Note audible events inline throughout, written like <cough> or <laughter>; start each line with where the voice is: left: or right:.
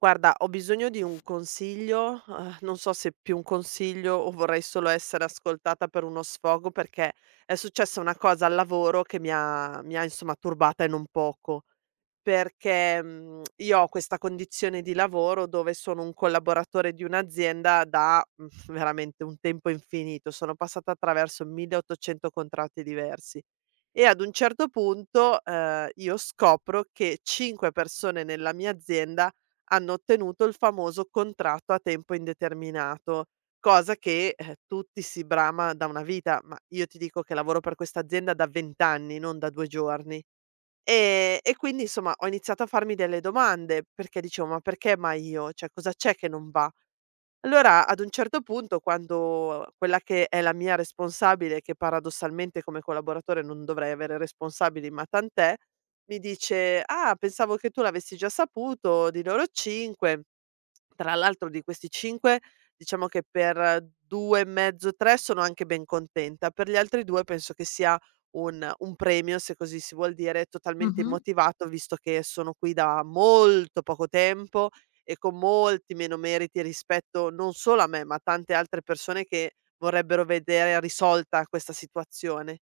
right: Guarda, ho bisogno di un consiglio, non so se più un consiglio o vorrei solo essere ascoltata per uno sfogo, perché è successa una cosa al lavoro che mi ha insomma turbata e non poco. Perché, io ho questa condizione di lavoro dove sono un collaboratore di un'azienda da, veramente un tempo infinito. Sono passata attraverso 1800 contratti diversi e ad un certo punto, io scopro che 5 persone nella mia azienda hanno ottenuto il famoso contratto a tempo indeterminato, cosa che, tutti si brama da una vita, ma io ti dico che lavoro per questa azienda da 20 anni, non da 2 giorni. E quindi insomma ho iniziato a farmi delle domande, perché dicevo: "Ma perché mai io? Cioè cosa c'è che non va?" Allora, ad un certo punto, quando quella che è la mia responsabile, che paradossalmente come collaboratore non dovrei avere responsabili, ma tant'è, mi dice: "Ah, pensavo che tu l'avessi già saputo, di loro 5". Tra l'altro di questi 5, diciamo che per 2 e mezzo, 3 sono anche ben contenta, per gli altri 2 penso che sia un premio, se così si vuol dire, totalmente
left: Mh-mh,
right: immotivato, visto che sono qui da molto poco tempo e con molti meno meriti rispetto non solo a me, ma a tante altre persone che vorrebbero vedere risolta questa situazione.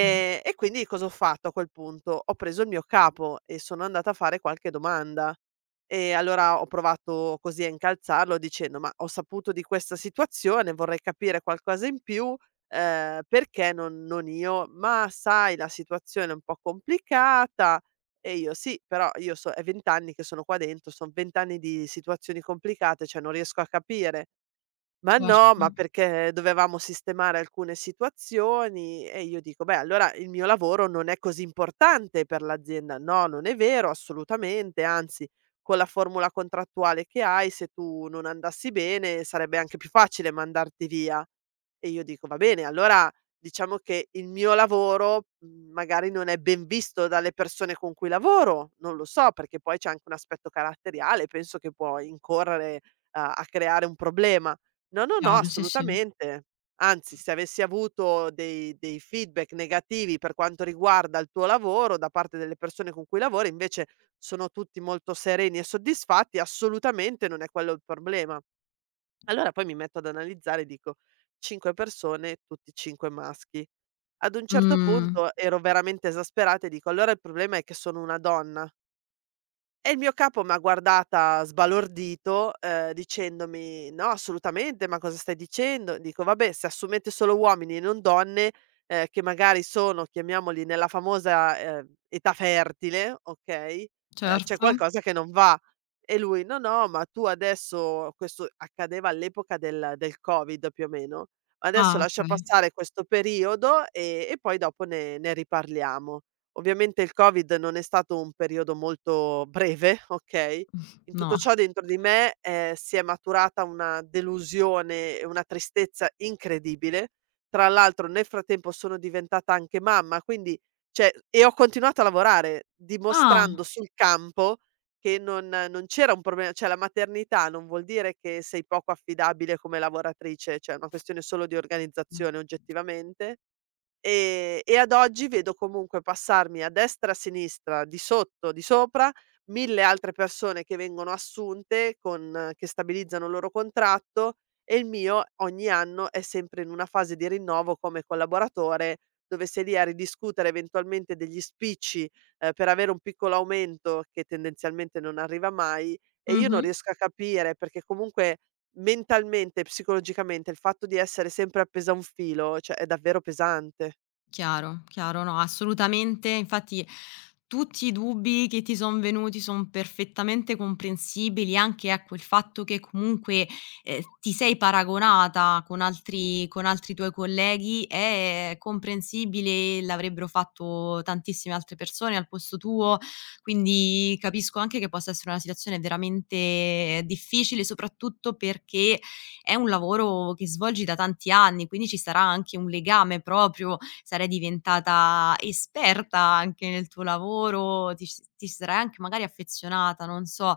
left: mh,
right: e quindi cosa ho fatto a quel punto? Ho preso il mio capo e sono andata a fare qualche domanda. E allora ho provato così a incalzarlo dicendo: "Ma ho saputo di questa situazione, vorrei capire qualcosa in più, perché non io?" "Ma sai la situazione è un po' complicata." E io: "Sì, però io so è 20 anni che sono qua dentro, son 20 anni di situazioni complicate, cioè non riesco a capire." Ma no, ma
left: certo,
right: perché dovevamo sistemare alcune situazioni e io dico: "Beh, allora il mio lavoro non è così importante per l'azienda". "No, non è vero assolutamente, anzi con la formula contrattuale che hai, se tu non andassi bene sarebbe anche più facile mandarti via". E io dico: "Va bene, allora diciamo che il mio lavoro, magari non è ben visto dalle persone con cui lavoro, non lo so, perché poi c'è anche un aspetto caratteriale, penso che può incorrere a creare un problema". No, no, no,
left: chiaro, sì, sì.
right: assolutamente. Anzi, se avessi avuto dei feedback negativi per quanto riguarda il tuo lavoro da parte delle persone con cui lavori, invece sono tutti molto sereni e soddisfatti, assolutamente non è quello il problema. Allora poi mi metto ad analizzare e dico: 5 persone, tutti 5 maschi. Ad un certo
left: Mh,
right: punto ero veramente esasperata e dico: "Allora il problema è che sono una donna". E il mio capo m'ha guardata sbalordito, dicendomi: "No, assolutamente, ma cosa stai dicendo?" Dico: "Vabbè, se assumete solo uomini e non donne, che magari sono, chiamiamoli, nella famosa, età fertile, okay, c'è
left: certo.
right: qualcosa che non va." E lui: "No, no, ma tu adesso" questo accadeva all'epoca del Covid più o meno. "Adesso
left: Ah,
right: lascia
left: okay.
right: passare questo periodo e poi dopo ne riparliamo." Ovviamente il Covid non è stato un periodo molto breve, <laughs> okay, in tutto
left: No.
right: ciò dentro di me, si è maturata una delusione e una tristezza incredibile. Tra l'altro nel frattempo sono diventata anche mamma, quindi cioè e ho continuato a lavorare,
left: Ah,
right: dimostrando sul campo che non c'era un problema, cioè la maternità non vuol dire che sei poco affidabile come lavoratrice, cioè è una questione solo di
left: mh.
right: organizzazione oggettivamente. E ad oggi vedo comunque passarmi a destra, a sinistra, di sotto, di sopra, 1000 altre persone che vengono assunte con che stabilizzano il loro contratto e il mio ogni anno è sempre in una fase di rinnovo come collaboratore, dove sei lì a ridiscutere eventualmente degli spicci, per avere un piccolo aumento che tendenzialmente non arriva mai e io non
left: Mh-mh.
right: riesco a capire perché comunque mentalmente e psicologicamente il fatto di essere sempre appesa a un filo, cioè è davvero pesante.
left: Chiaro, chiaro, no, assolutamente. Infatti tutti i dubbi che ti son venuti son perfettamente comprensibili, anche ecco il fatto che comunque, ti sei paragonata con altri tuoi colleghi è comprensibile, l'avrebbero fatto tantissime altre persone al posto tuo, quindi capisco anche che possa essere una situazione veramente difficile, soprattutto perché è un lavoro che svolgi da tanti anni, quindi ci sarà anche un legame proprio sarai diventata esperta anche nel tuo lavoro, ti ci sarai anche magari affezionata, non so.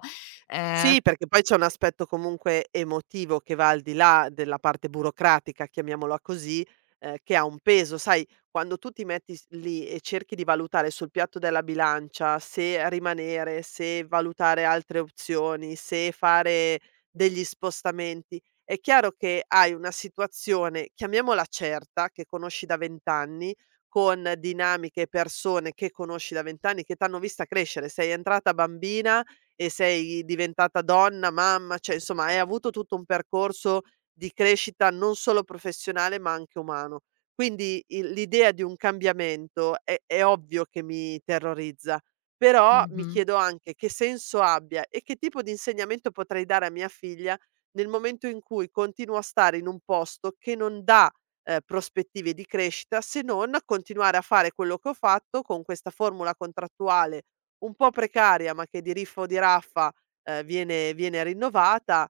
left: Ehm
right: Sì, perché poi c'è un aspetto comunque emotivo che va al di là della parte burocratica, chiamiamola così, che ha un peso. Sai, quando tu ti metti s lì e cerchi di valutare sul piatto della bilancia se rimanere, se valutare altre opzioni, se fare degli spostamenti, è chiaro che hai una situazione, chiamiamola certa, che conosci da 20 anni, con dinamiche e persone che conosci da 20 anni, che t'hanno vista crescere. Sei entrata bambina e sei diventata donna, mamma, cioè insomma hai avuto tutto un percorso di crescita non solo professionale ma anche umano. Quindi il l'idea di un cambiamento è ovvio che mi terrorizza, però mi
left: mh-mh,
right: chiedo anche che senso abbia e che tipo di insegnamento potrei dare a mia figlia nel momento in cui continuo a stare in un posto che non dà, prospettive di crescita se non continuare a fare quello che ho fatto con questa formula contrattuale un po' precaria, ma che di riffo di raffa, viene rinnovata.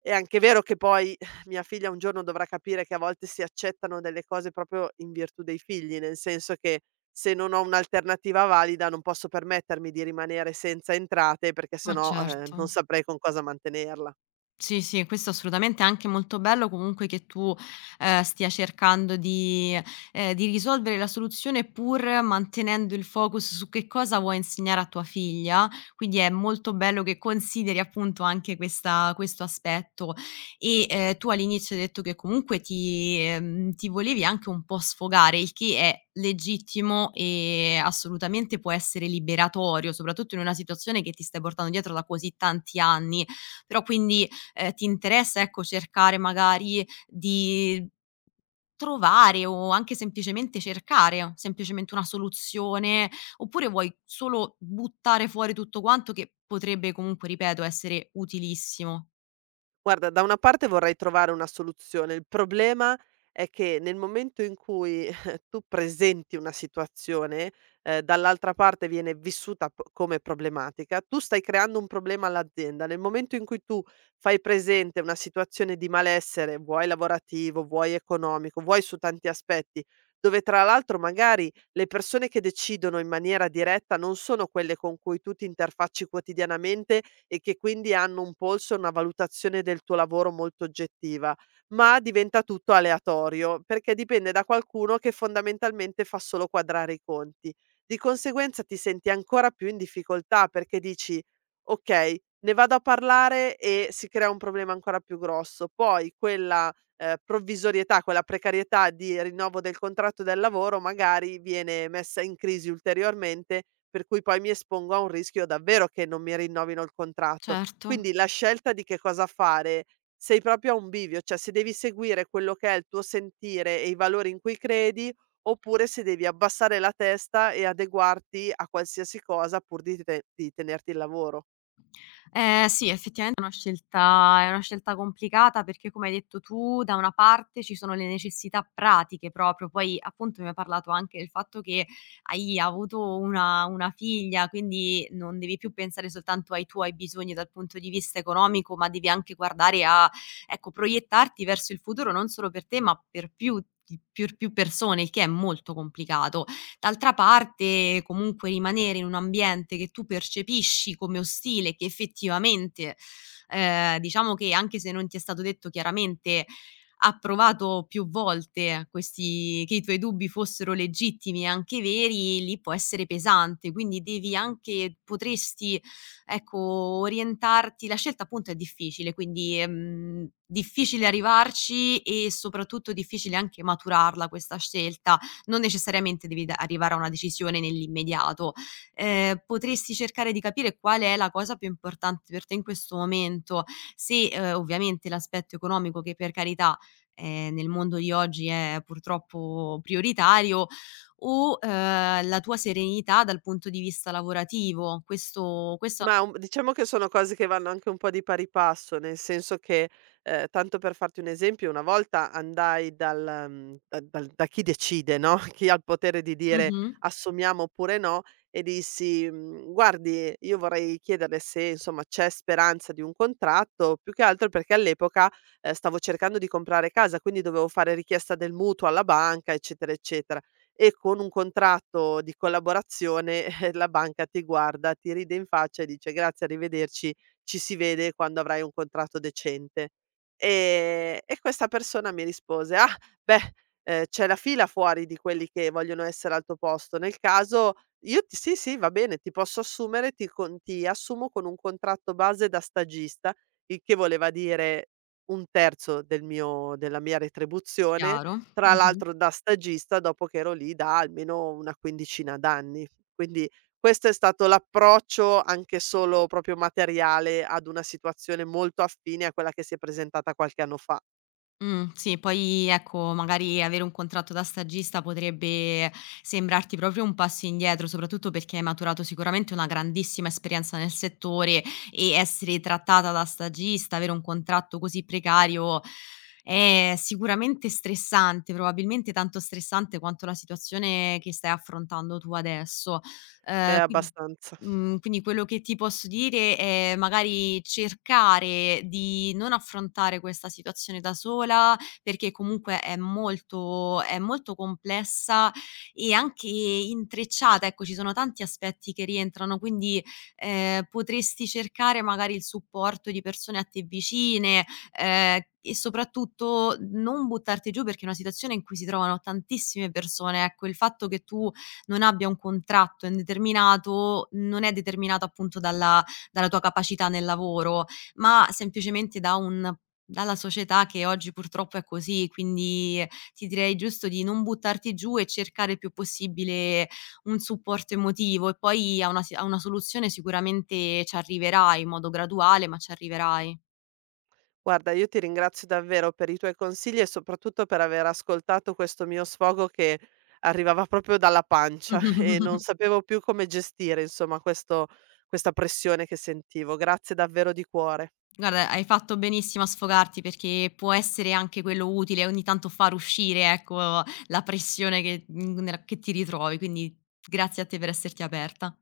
right: È anche vero che poi <laughs> <sighs> mia figlia un giorno dovrà capire che a volte si accettano delle cose proprio in virtù dei figli, nel senso che se non ho un'alternativa valida non posso permettermi di rimanere senza entrate perché se
left: ma
right: no,
left: certo.
right: non saprei con cosa mantenerla.
left: Sì, sì, questo assolutamente è anche molto bello comunque che tu, stia cercando di risolvere la soluzione pur mantenendo il focus su che cosa vuoi insegnare a tua figlia, quindi è molto bello che consideri appunto anche questa questo aspetto. E, tu all'inizio hai detto che comunque ti volevi anche un po' sfogare, il che è legittimo e assolutamente può essere liberatorio, soprattutto in una situazione che ti stai portando dietro da così tanti anni. Però quindi ti interessa, ecco, cercare magari di trovare o anche semplicemente cercare semplicemente una soluzione, oppure vuoi solo buttare fuori tutto quanto che potrebbe comunque, ripeto, essere utilissimo.
right: Guarda, da una parte vorrei trovare una soluzione. Il problema è che nel momento in cui <laughs> tu presenti una situazione, dall'altra parte viene vissuta come problematica, tu stai creando un problema all'azienda. Nel momento in cui tu fai presente una situazione di malessere, vuoi lavorativo, vuoi economico, vuoi su tanti aspetti, dove tra l'altro magari le persone che decidono in maniera diretta non sono quelle con cui tu ti interfacci quotidianamente e che quindi hanno un polso e una valutazione del tuo lavoro molto oggettiva, ma diventa tutto aleatorio, perché dipende da qualcuno che fondamentalmente fa solo quadrare i conti. Di conseguenza ti senti ancora più in difficoltà perché dici: "Okay, ne vado a parlare e si crea un problema ancora più grosso". Poi quella, provvisorietà, quella precarietà di rinnovo del contratto del lavoro magari viene messa in crisi ulteriormente per cui poi mi espongo a un rischio davvero che non mi rinnovino il contratto.
left: Certo.
right: Quindi la scelta di che cosa fare, sei proprio a un bivio, cioè se devi seguire quello che è il tuo sentire e i valori in cui credi, oppure se devi abbassare la testa e adeguarti a qualsiasi cosa pur di di tenerti il lavoro.
left: Sì, effettivamente è una scelta complicata perché, come hai detto tu, da una parte ci sono le necessità pratiche proprio, poi appunto mi hai parlato anche del fatto che hai avuto una figlia, quindi non devi più pensare soltanto ai tuoi bisogni dal punto di vista economico, ma devi anche guardare a ecco, proiettarti verso il futuro non solo per te, ma per più persone, il che è molto complicato. D'altra parte comunque rimanere in un ambiente che tu percepisci come ostile, che effettivamente, diciamo che anche se non ti è stato detto chiaramente, ha provato più volte questi che i tuoi dubbi fossero legittimi e anche veri, lì può essere pesante. Quindi devi anche potresti, ecco, orientarti la scelta appunto è difficile, quindi, difficile arrivarci e soprattutto difficile anche maturarla questa scelta. Non necessariamente devi da arrivare a una decisione nell'immediato. Potresti cercare di capire qual è la cosa più importante per te in questo momento, se, ovviamente l'aspetto economico che per carità, nel mondo di oggi è purtroppo prioritario, o, la tua serenità dal punto di vista lavorativo. Questo
right: Ma un Diciamo che sono cose che vanno anche un po' di pari passo, nel senso che, tanto per farti un esempio, una volta andai dal mhmm, da dal da chi decide, no, <laughs> chi ha il potere di dire
left: mh-mh,
right: assumiamo oppure no, e dissi: Guardi, io vorrei chiederle se, insomma, c'è speranza di un contratto." Più che altro perché all'epoca, stavo cercando di comprare casa, quindi dovevo fare richiesta del mutuo alla banca, eccetera, eccetera e con un contratto di collaborazione, <laughs> la banca ti guarda, ti ride in faccia e dice: "Grazie, arrivederci, ci si vede quando avrai un contratto decente". E questa persona mi rispose: "Ah, beh, c'è la fila fuori di quelli che vogliono essere al tuo posto. Nel caso io ti sì, sì, va bene, ti posso assumere, ti assumo con un contratto base da stagista", il che voleva dire 1/3 del mio della mia retribuzione,
left: chiaro,
right: tra
left: mh-mh.
right: l'altro da stagista dopo che ero lì da almeno una quindicina d'anni. Quindi questo è stato l'approccio, anche solo proprio materiale, ad una situazione molto affine a quella che si è presentata qualche anno fa.
left: Sì, poi ecco, magari avere un contratto da stagista potrebbe sembrarti proprio un passo indietro, soprattutto perché hai maturato sicuramente una grandissima esperienza nel settore e essere trattata da stagista, avere un contratto così precario è sicuramente stressante, probabilmente tanto stressante quanto la situazione che stai affrontando tu adesso. Quin
right: Abbastanza.
left: Quindi quello che ti posso dire è magari cercare di non affrontare questa situazione da sola, perché comunque è molto complessa e anche intrecciata, ecco, ci sono tanti aspetti che rientrano, quindi, potresti cercare magari il supporto di persone a te vicine, e soprattutto non buttarti giù perché è una situazione in cui si trovano tantissime persone, ecco, il fatto che tu non abbia un contratto indeterminato, non è determinato appunto dalla tua capacità nel lavoro, ma semplicemente da un dalla società che oggi purtroppo è così. Quindi ti direi giusto di non buttarti giù e cercare il più possibile un supporto emotivo e poi a una soluzione sicuramente ci arriverai in modo graduale, ma ci arriverai.
right: Guarda, io ti ringrazio davvero per i tuoi consigli e soprattutto per aver ascoltato questo mio sfogo che arrivava proprio dalla pancia <laughs> e non
left: <laughs>
right: sapevo più come gestire, insomma, questo questa pressione che sentivo. Grazie davvero di cuore.
left: Guarda, hai fatto benissimo a sfogarti perché può essere anche quello utile, ogni tanto far uscire, ecco, la pressione che mhmm, nella che ti ritrovi, quindi grazie a te per esserti aperta.